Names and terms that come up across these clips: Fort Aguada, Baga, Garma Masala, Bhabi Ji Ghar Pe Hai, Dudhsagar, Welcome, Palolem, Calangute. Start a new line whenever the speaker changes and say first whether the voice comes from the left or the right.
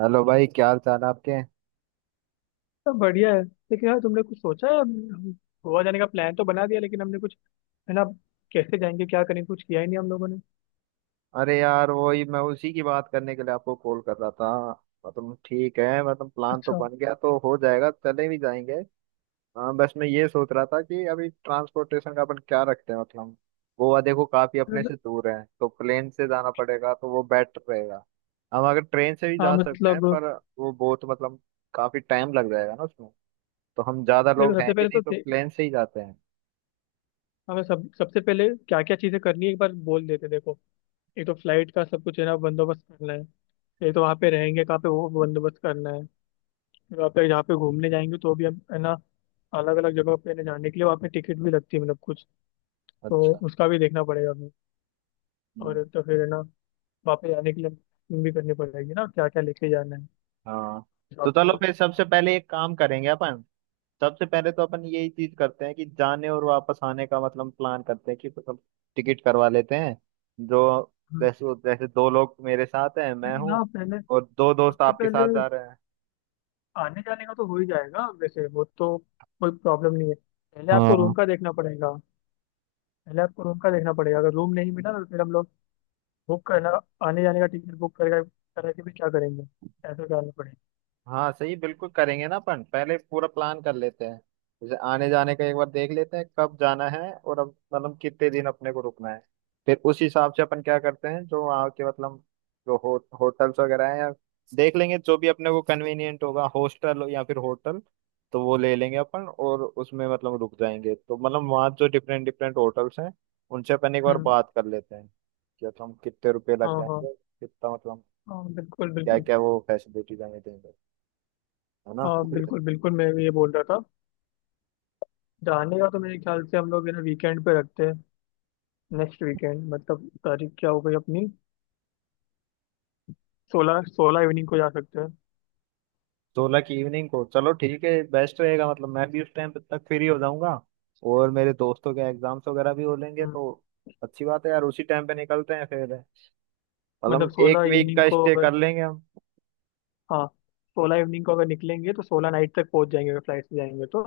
right: Hello भाई क्या हाल चाल है आपके।
left: सब बढ़िया है लेकिन यार तुमने कुछ सोचा है। हम गोवा जाने का प्लान तो बना दिया लेकिन हमने कुछ है ना कैसे जाएंगे क्या करेंगे कुछ किया ही नहीं हम लोगों ने।
right: अरे यार वही मैं उसी की बात करने के लिए आपको कॉल कर रहा था। मतलब ठीक है, मतलब प्लान तो
left: अच्छा।
right: बन गया, तो हो जाएगा, चले भी जाएंगे। हाँ, बस मैं ये सोच रहा था कि अभी ट्रांसपोर्टेशन का अपन क्या रखते हैं। मतलब गोवा देखो काफी अपने से
left: मतलब-
right: दूर है, तो प्लेन से जाना पड़ेगा, तो वो बेटर रहेगा। हम अगर ट्रेन से भी
left: हाँ
right: जा सकते हैं,
left: मतलब
right: पर वो बहुत मतलब काफी टाइम लग जाएगा ना उसमें। तो हम ज्यादा
left: देखो
right: लोग हैं
left: सबसे
right: भी
left: पहले
right: नहीं,
left: तो
right: तो प्लेन से ही जाते हैं।
left: हमें सब सबसे पहले क्या क्या चीजें करनी है एक बार बोल देते देखो। एक तो फ्लाइट का सब कुछ है ना बंदोबस्त करना है। एक तो वहाँ पे रहेंगे कहाँ पे वो बंदोबस्त करना है। फिर वहाँ पे जहाँ पे घूमने जाएंगे तो भी हम है ना अलग अलग जगह पे ना जाने के लिए वहाँ पे टिकट भी लगती है मतलब कुछ, तो
right: अच्छा।
left: उसका भी देखना पड़ेगा हमें। और
right: हम्म।
left: एक तो फिर है ना वापस जाने के लिए packing भी करनी पड़ेगी ना, क्या क्या लेके जाना है,
right: हाँ, तो
left: शॉपिंग
right: चलो
left: वगैरह।
right: फिर सबसे पहले एक काम करेंगे अपन। सबसे पहले तो अपन यही चीज करते हैं कि जाने और वापस आने का मतलब प्लान करते हैं, कि मतलब टिकट करवा लेते हैं। जो
left: हम्म।
right: जैसे जैसे दो लोग मेरे साथ हैं, मैं
left: नहीं
right: हूँ
left: ना पहले,
right: और दो दोस्त
left: सबसे
right: आपके
left: पहले
right: साथ जा रहे हैं।
left: आने जाने का तो हो ही जाएगा वैसे वो तो, कोई प्रॉब्लम नहीं है। पहले आपको
right: हाँ
left: रूम का देखना पड़ेगा। पहले आपको रूम का देखना पड़ेगा, अगर रूम नहीं मिला ना तो फिर हम लोग बुक करना आने जाने का टिकट बुक करेगा करा के भी क्या करेंगे। ऐसा करना पड़ेगा।
right: हाँ, सही, बिल्कुल करेंगे ना अपन, पहले पूरा प्लान कर लेते हैं। जैसे आने जाने का एक बार देख लेते हैं कब जाना है, और अब मतलब कितने दिन अपने को रुकना है। फिर उस हिसाब से अपन क्या करते हैं, जो वहाँ के मतलब जो हो, होटल्स वगैरह हैं, या देख लेंगे जो भी अपने को कन्वीनियंट होगा, हॉस्टल या फिर होटल, तो वो ले लेंगे अपन और उसमें मतलब रुक जाएंगे। तो मतलब वहाँ जो डिफरेंट डिफरेंट होटल्स हैं, उनसे अपन एक बार
left: हम्म।
right: बात कर लेते हैं कि मतलब कितने रुपए लग
left: हाँ हाँ।
right: जाएंगे, कितना मतलब
left: हाँ बिल्कुल
right: क्या
left: बिल्कुल।
right: क्या वो फैसिलिटीज हमें देंगे, है ना।
left: हाँ बिल्कुल बिल्कुल, मैं भी ये बोल रहा था। जाने का तो मेरे ख्याल से हम लोग है ना वीकेंड पे रखते हैं, नेक्स्ट वीकेंड। मतलब तारीख क्या हो गई अपनी? 16, 16 इवनिंग को जा सकते हैं।
right: सोलह की इवनिंग को, चलो ठीक है, बेस्ट रहेगा। मतलब मैं भी उस टाइम तक फ्री हो जाऊंगा और मेरे दोस्तों के एग्जाम्स वगैरह भी हो लेंगे,
left: हम्म।
right: तो अच्छी बात है यार। उसी टाइम पे निकलते हैं फिर।
left: मतलब
right: मतलब एक
left: 16
right: वीक
left: इवनिंग
right: का
left: को
right: स्टे
left: अगर,
right: कर लेंगे हम।
left: हाँ, 16 इवनिंग को अगर निकलेंगे तो सोलह नाइट तक पहुंच जाएंगे अगर फ्लाइट से जाएंगे तो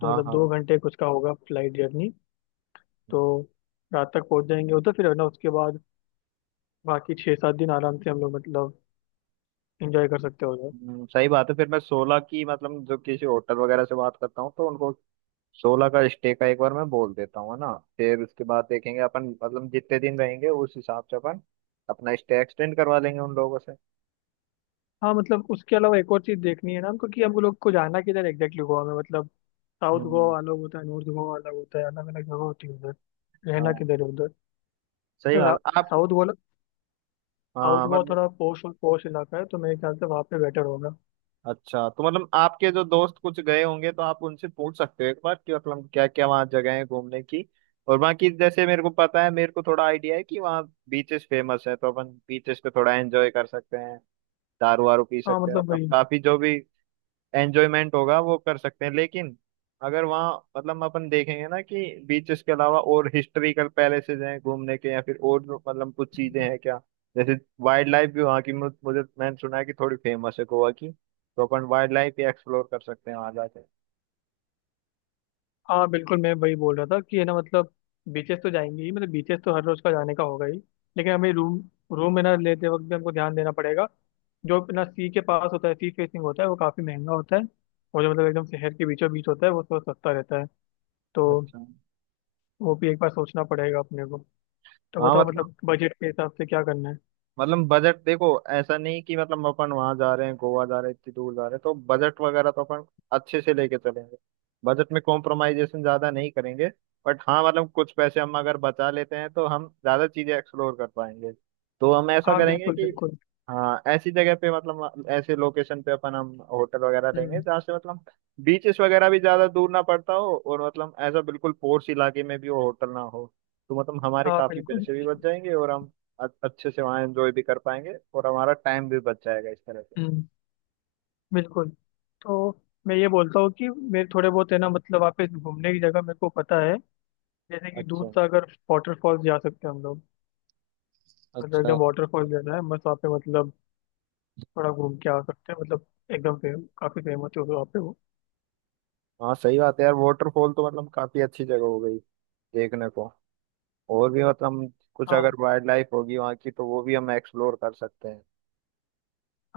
left: तो
right: हाँ
left: मतलब
right: हाँ।
left: 2 घंटे कुछ का होगा फ्लाइट जर्नी। तो रात तक पहुंच जाएंगे उधर फिर है ना उसके बाद बाकी 6-7 दिन आराम से हम लोग मतलब इंजॉय कर सकते हो उधर।
right: सही बात है। फिर मैं सोलह की मतलब जो किसी होटल वगैरह से बात करता हूँ, तो उनको सोलह का स्टे का एक बार मैं बोल देता हूँ, है ना। फिर उसके बाद देखेंगे अपन, मतलब जितने दिन रहेंगे उस हिसाब से अपन अपना स्टे एक्सटेंड करवा लेंगे उन लोगों से।
left: हाँ मतलब उसके अलावा एक और चीज़ देखनी है ना हमको कि हम लोग को जाना किधर एग्जैक्टली गोवा में। मतलब साउथ
right: हम्म।
left: गोवा अलग होता है, नॉर्थ गोवा अलग होता है, अलग अलग जगह होती है उधर। रहना
right: हाँ,
left: किधर है उधर।
right: सही
left: मतलब
right: बात आप।
left: साउथ, साउथ
right: हाँ,
left: गोवा
right: मतलब
left: थोड़ा पॉश और पॉश इलाका है तो मेरे ख्याल से वहाँ पे बेटर होगा।
right: अच्छा, तो मतलब आपके जो दोस्त कुछ गए होंगे, तो आप उनसे पूछ सकते हो एक बार कि मतलब क्या क्या वहाँ जगह है घूमने की। और बाकी जैसे मेरे को पता है, मेरे को थोड़ा आइडिया है कि वहाँ बीचेस फेमस है, तो अपन बीचेस पे थोड़ा एंजॉय कर सकते हैं, दारू वारू पी
left: हाँ
right: सकते हैं,
left: मतलब
right: मतलब
left: वही।
right: काफी जो भी एंजॉयमेंट होगा वो कर सकते हैं। लेकिन अगर वहाँ मतलब अपन देखेंगे ना कि बीचेस के अलावा और हिस्ट्रिकल पैलेसेस हैं घूमने के, या फिर और जो मतलब कुछ चीजें हैं क्या, जैसे वाइल्ड लाइफ भी वहाँ की मुझे, मैंने सुना है कि थोड़ी फेमस है गोवा की, तो अपन वाइल्ड लाइफ भी एक्सप्लोर कर सकते हैं वहाँ जाके।
left: हाँ बिल्कुल मैं वही बोल रहा था कि है ना मतलब बीचेस तो जाएंगे ही, मतलब बीचेस तो हर रोज का जाने का होगा ही। लेकिन हमें रूम रूम में ना लेते वक्त भी हमको ध्यान देना पड़ेगा। जो अपना सी के पास होता है सी फेसिंग होता है वो काफ़ी महंगा होता है। और जो मतलब एकदम शहर के बीचों बीच होता है वो थोड़ा सस्ता रहता है। तो
right: अच्छा।
left: वो भी एक बार सोचना पड़ेगा अपने को। तो
right: हाँ
left: बताओ
right: मतलब,
left: मतलब बजट के हिसाब से क्या करना है।
right: मतलब बजट देखो ऐसा नहीं कि मतलब अपन वहां जा रहे हैं, गोवा जा रहे हैं, इतनी दूर जा रहे हैं, तो बजट वगैरह तो अपन अच्छे से लेके चलेंगे। बजट में कॉम्प्रोमाइजेशन ज्यादा नहीं करेंगे। बट हाँ, मतलब कुछ पैसे हम अगर बचा लेते हैं, तो हम ज्यादा चीजें एक्सप्लोर कर पाएंगे। तो हम ऐसा
left: हाँ
right: करेंगे
left: बिल्कुल
right: कि
left: बिल्कुल।
right: हाँ, ऐसी जगह पे, मतलब ऐसे लोकेशन पे अपन हम होटल वगैरह लेंगे,
left: हम्म।
right: जहाँ से मतलब बीचेस वगैरह भी ज्यादा दूर ना पड़ता हो, और मतलब ऐसा बिल्कुल पोर्स इलाके में भी वो होटल ना हो। तो मतलब हमारे
left: हाँ
right: काफी
left: बिल्कुल।
right: पैसे भी बच जाएंगे और हम अच्छे से वहाँ एंजॉय भी कर पाएंगे, और हमारा टाइम भी बच जाएगा इस तरह से।
left: हम्म। बिल्कुल। तो मैं ये बोलता हूँ कि मेरे थोड़े बहुत है ना मतलब वहाँ पे घूमने की जगह मेरे को पता है। जैसे कि दूध
right: अच्छा।
left: सागर वाटरफॉल्स जा सकते हैं हम लोग। मतलब
right: अच्छा।
left: एकदम वाटरफॉल जाना है बस वहाँ पे मतलब थोड़ा घूम के आ सकते हैं, मतलब एकदम काफी फेमस है वहाँ पे वो।
right: हाँ सही बात है यार, वाटरफॉल तो मतलब काफी अच्छी जगह हो गई देखने को। और भी मतलब कुछ
left: हाँ
right: अगर वाइल्ड लाइफ होगी वहाँ की, तो वो भी हम एक्सप्लोर कर सकते हैं।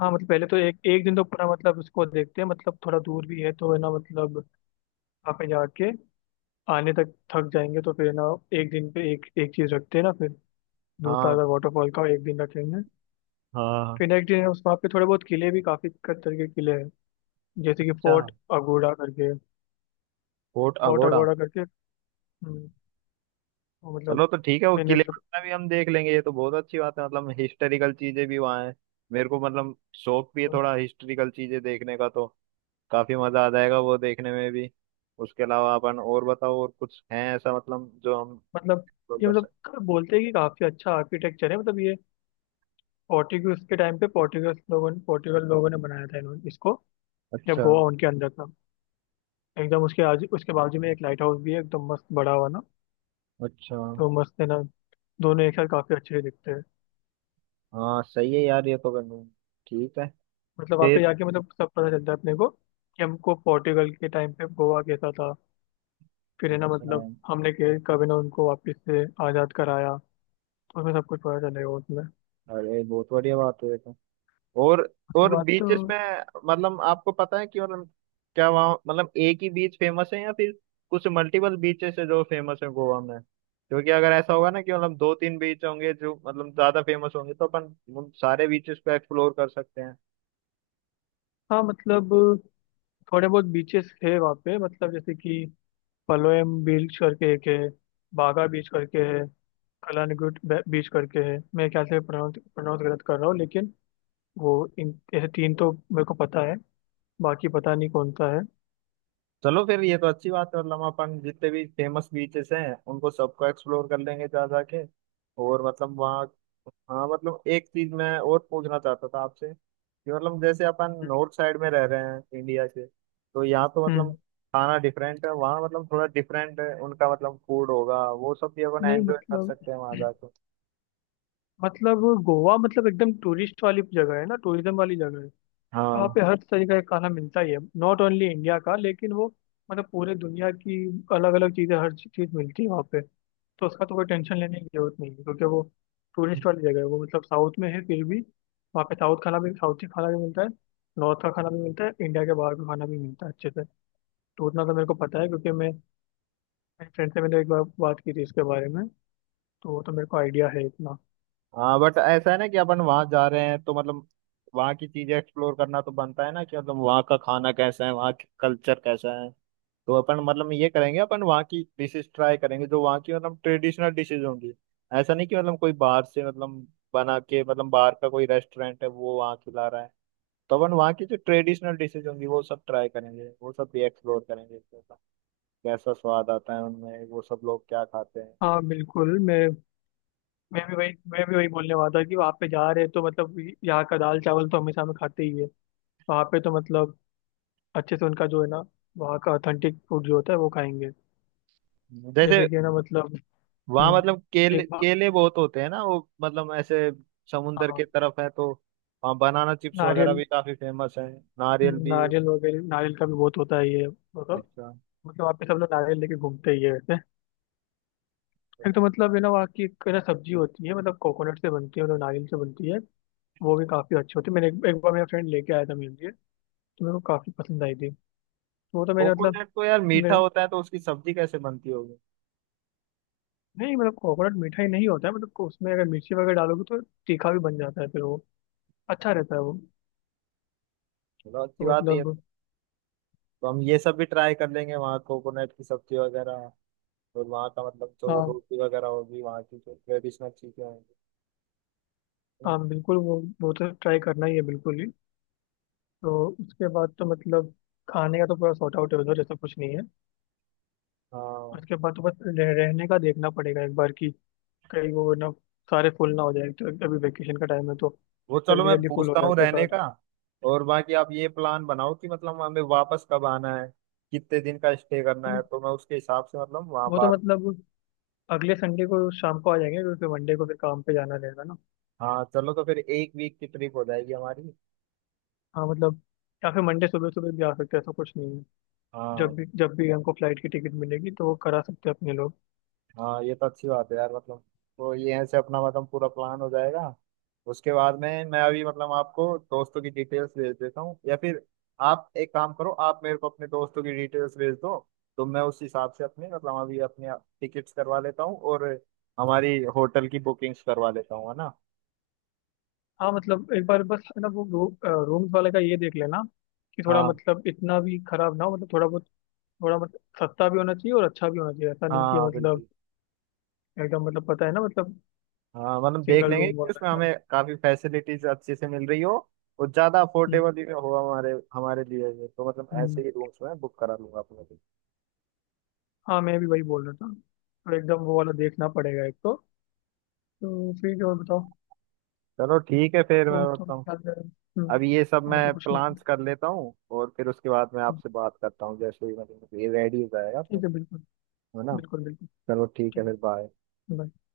left: हाँ। मतलब पहले तो एक एक दिन तो पूरा मतलब उसको देखते हैं, मतलब थोड़ा दूर भी है तो है ना मतलब वहाँ पे जाके आने तक थक जाएंगे तो फिर ना, एक दिन पे एक एक चीज रखते हैं ना फिर। दूध
right: हाँ
left: सागर वाटरफॉल का एक दिन रखेंगे।
right: हाँ।
left: फिर नेक्स्ट दिन उस वहाँ पे थोड़े बहुत किले भी काफी तरीके के किले हैं जैसे कि
right: अच्छा,
left: फोर्ट अगोड़ा करके।
right: Coat
left: fort
right: Aguada.
left: अगोड़ा करके हम्म, वो
right: चलो
left: मतलब।
right: तो ठीक है, वो
left: मैंने
right: किले
left: मतलब।
right: वगैरह भी हम देख लेंगे। ये तो बहुत अच्छी बात है, मतलब हिस्टोरिकल चीजें भी वहाँ हैं। मेरे को मतलब शौक भी है थोड़ा हिस्टोरिकल चीजें देखने का, तो काफी मजा आ जाएगा वो देखने में भी। उसके अलावा अपन और बताओ, और कुछ है ऐसा मतलब जो हम
left: मतलब
right: explore
left: ये
right: कर
left: मतलब
right: सकते।
left: बोलते हैं कि काफी अच्छा आर्किटेक्चर है। मतलब ये पोर्टुगीज के टाइम पे पोर्टुगीज लोगों ने पोर्टुगल लोगों ने बनाया था इन्होंने इसको जब
right: अच्छा।
left: गोवा उनके अंदर था। एकदम उसके आज उसके बाजू में एक लाइट हाउस भी है एकदम मस्त बड़ा हुआ ना।
right: अच्छा।
left: तो मस्त है ना, दोनों एक साथ काफी अच्छे दिखते हैं।
right: हाँ सही है यार, ये तो करना है। ठीक है
left: मतलब वहाँ पे
right: फिर।
left: जाके मतलब सब पता चलता है अपने को कि हमको पोर्टुगल के टाइम पे गोवा कैसा था। फिर है ना
right: अच्छा।
left: मतलब हमने कब है ना उनको वापस से आज़ाद कराया, उसमें सब कुछ पता चलेगा उसमें।
right: अरे बहुत बढ़िया बात है।
left: उसके
right: और
left: बाद तो।
right: बीचेस में मतलब आपको पता है कि मतलब क्या वहाँ मतलब एक ही बीच फेमस है या फिर कुछ मल्टीपल बीचेस है जो फेमस है गोवा में। क्योंकि अगर ऐसा होगा ना कि मतलब दो तीन बीच होंगे जो मतलब ज्यादा फेमस होंगे, तो अपन उन सारे बीचेस को एक्सप्लोर कर सकते हैं।
left: हाँ मतलब थोड़े बहुत बीचेस है वहाँ पे मतलब जैसे कि पलोयम बीच करके एक है, बागा बीच करके है, कलानगुट बीच करके है। मैं क्या से प्रोनाउंस प्रोनाउंस गलत कर रहा हूँ लेकिन वो, इन ऐसे तीन तो मेरे को पता है। बाकी पता नहीं कौन सा है।
right: चलो फिर ये तो अच्छी बात है, मतलब अपन जितने भी फेमस बीचेस हैं उनको सबको एक्सप्लोर कर लेंगे जा जाके। और मतलब वहाँ हाँ, मतलब एक चीज मैं और पूछना चाहता था आपसे कि मतलब जैसे अपन नॉर्थ साइड में रह रहे हैं इंडिया के, तो यहाँ तो मतलब
left: हम्म।
right: खाना डिफरेंट है, वहाँ मतलब थोड़ा डिफरेंट है उनका मतलब फूड होगा, वो सब भी अपन
left: नहीं
right: एंजॉय कर
left: मतलब,
right: सकते हैं वहाँ जाके।
left: मतलब गोवा मतलब एकदम टूरिस्ट वाली जगह है ना टूरिज्म वाली जगह है। वहाँ
right: हाँ।
left: पे हर तरीके का खाना मिलता ही है नॉट ओनली इंडिया का लेकिन वो, मतलब पूरे दुनिया की अलग अलग चीज़ें हर चीज़ मिलती है वहाँ पे। तो उसका तो कोई टेंशन लेने की जरूरत नहीं है क्योंकि वो टूरिस्ट वाली जगह है वो, मतलब साउथ में है फिर भी वहाँ पे साउथ खाना भी साउथी खाना भी मिलता है, नॉर्थ का खाना भी मिलता है, इंडिया के बाहर का खाना भी मिलता है अच्छे से। तो उतना तो मेरे को पता है क्योंकि मैं, मेरे फ्रेंड से मैंने एक बार बात की थी इसके बारे में। तो वो तो मेरे को आइडिया है इतना।
right: हाँ बट ऐसा है ना कि अपन वहां जा रहे हैं, तो मतलब वहां की चीजें एक्सप्लोर करना तो बनता है ना, कि मतलब वहाँ का खाना कैसा है, वहाँ की कल्चर कैसा है। तो अपन मतलब ये करेंगे, अपन वहाँ की डिशेस ट्राई करेंगे जो वहाँ की मतलब ट्रेडिशनल डिशेज होंगी। ऐसा नहीं कि मतलब कोई बाहर से मतलब बना के, मतलब बाहर का कोई रेस्टोरेंट है वो वहाँ खिला रहा है। तो अपन वहाँ की जो ट्रेडिशनल डिशेज होंगी वो सब ट्राई करेंगे, वो सब भी एक्सप्लोर करेंगे, कैसा कैसा स्वाद आता है उनमें, वो सब लोग क्या खाते हैं।
left: हाँ बिल्कुल मैं, मैं भी वही बोलने वाला था कि वहाँ पे जा रहे हैं तो मतलब यहाँ का दाल चावल तो हमेशा हम खाते ही है। वहाँ पे तो मतलब अच्छे से उनका जो है ना वहाँ का ऑथेंटिक फूड जो होता है वो खाएंगे।
right: जैसे
left: जैसे कि है ना मतलब।
right: वहां
left: हम्म,
right: मतलब
left: एक
right: केले,
left: बार।
right: केले बहुत होते हैं ना, वो मतलब ऐसे समुंदर के
left: हाँ।
right: तरफ है, तो वहाँ बनाना चिप्स वगैरह
left: नारियल।
right: भी काफी फेमस है। नारियल भी।
left: नारियल वगैरह नारियल का भी बहुत होता है ये मतलब।
right: अच्छा,
left: मतलब वहाँ पे सब लोग नारियल लेके घूमते ही है वैसे। एक तो मतलब है ना वहाँ की एक है ना सब्जी होती है मतलब कोकोनट से बनती है मतलब नारियल से बनती है, वो भी काफ़ी अच्छी होती है। मैंने एक बार मेरा फ्रेंड लेके आया था मेरे लिए तो मेरे को काफ़ी पसंद आई थी। तो वो तो मैंने मतलब।
right: कोकोनट तो यार मीठा
left: मैं,
right: होता है, तो उसकी सब्जी कैसे बनती होगी।
left: नहीं मतलब कोकोनट मीठा ही नहीं होता है, मतलब उसमें अगर मिर्ची वगैरह डालोगे तो तीखा भी बन जाता है फिर वो, अच्छा रहता है वो।
right: चलो अच्छी
left: तो
right: बात है ये तो।
left: मतलब।
right: तो हम ये सब भी ट्राई कर लेंगे वहाँ, कोकोनट की सब्जी वगैरह, और वहाँ का मतलब जो
left: हाँ
right: रोटी वगैरह होगी, वहाँ की जो ट्रेडिशनल चीजें होंगी, है
left: हाँ
right: ना।
left: बिल्कुल वो तो ट्राई करना ही है बिल्कुल ही। तो उसके बाद तो मतलब खाने का तो पूरा सॉर्ट आउट है उधर ऐसा कुछ नहीं है।
right: हाँ।
left: उसके बाद तो बस रहने का देखना पड़ेगा एक बार कि कहीं वो ना सारे फुल ना हो जाए, तो अभी वेकेशन का टाइम है तो
right: वो चलो
left: जल्दी
right: मैं
left: जल्दी फुल हो
right: पूछता हूँ
left: जाते हैं
right: रहने
left: सारे।
right: का। और बाकी आप ये प्लान बनाओ कि मतलब हमें वापस कब आना है, कितने दिन का स्टे करना
left: तो
right: है, तो मैं उसके हिसाब से मतलब वहाँ
left: वो तो
right: बात।
left: मतलब अगले संडे को शाम को आ जाएंगे क्योंकि फिर मंडे को फिर काम पे जाना रहेगा ना।
right: हाँ चलो, तो फिर एक वीक की ट्रिप हो जाएगी हमारी।
left: हाँ मतलब या फिर मंडे सुबह सुबह भी आ सकते हैं ऐसा कुछ नहीं है।
right: हाँ।
left: जब भी हमको फ्लाइट की टिकट मिलेगी तो वो करा सकते हैं अपने लोग।
right: हाँ ये तो अच्छी बात है यार, मतलब तो ये ऐसे अपना मतलब पूरा प्लान हो जाएगा। उसके बाद में मैं अभी मतलब आपको दोस्तों की डिटेल्स भेज देता हूँ, या फिर आप एक काम करो, आप मेरे को अपने दोस्तों की डिटेल्स भेज दो, तो मैं उस हिसाब से अपने मतलब अभी अपने टिकट्स करवा लेता हूँ और हमारी होटल की बुकिंग्स करवा लेता हूँ, है ना।
left: हाँ मतलब एक बार बस है ना वो रूम्स वाले का ये देख लेना कि थोड़ा
right: हाँ
left: मतलब इतना भी खराब ना हो मतलब थोड़ा बहुत, थोड़ा मतलब सस्ता भी होना चाहिए और अच्छा भी होना चाहिए ऐसा नहीं कि
right: हाँ
left: मतलब
right: बिल्कुल।
left: एकदम मतलब पता है ना मतलब
right: हाँ मतलब देख
left: सिंगल
right: लेंगे
left: रूम
right: कि
left: वाला
right: उसमें
left: ऐसा।
right: हमें काफी फैसिलिटीज अच्छे से मिल रही हो, और ज्यादा
left: हम्म।
right: अफोर्डेबल भी हो हमारे हमारे लिए भी। तो मतलब ऐसे
left: हम्म।
right: ही रूम्स में बुक करा लूंगा अपने।
left: हाँ मैं भी वही बोल रहा था तो एकदम वो वाला देखना पड़ेगा एक तो। तो फिर और बताओ,
right: चलो ठीक है फिर,
left: वो
right: मैं
left: तो
right: मतलब
left: क्या है। हम्म।
right: अब ये सब
left: और तो
right: मैं
left: कुछ नहीं।
right: प्लान्स कर लेता हूँ, और फिर उसके बाद मैं
left: हम्म,
right: आपसे बात करता हूँ जैसे ही मतलब ये रेडी हो जाएगा तो,
left: ठीक है बिल्कुल।
right: है ना।
left: बिल्कुल बिल्कुल।
right: चलो ठीक है
left: ठीक
right: फिर,
left: है।
right: बाय।
left: bye।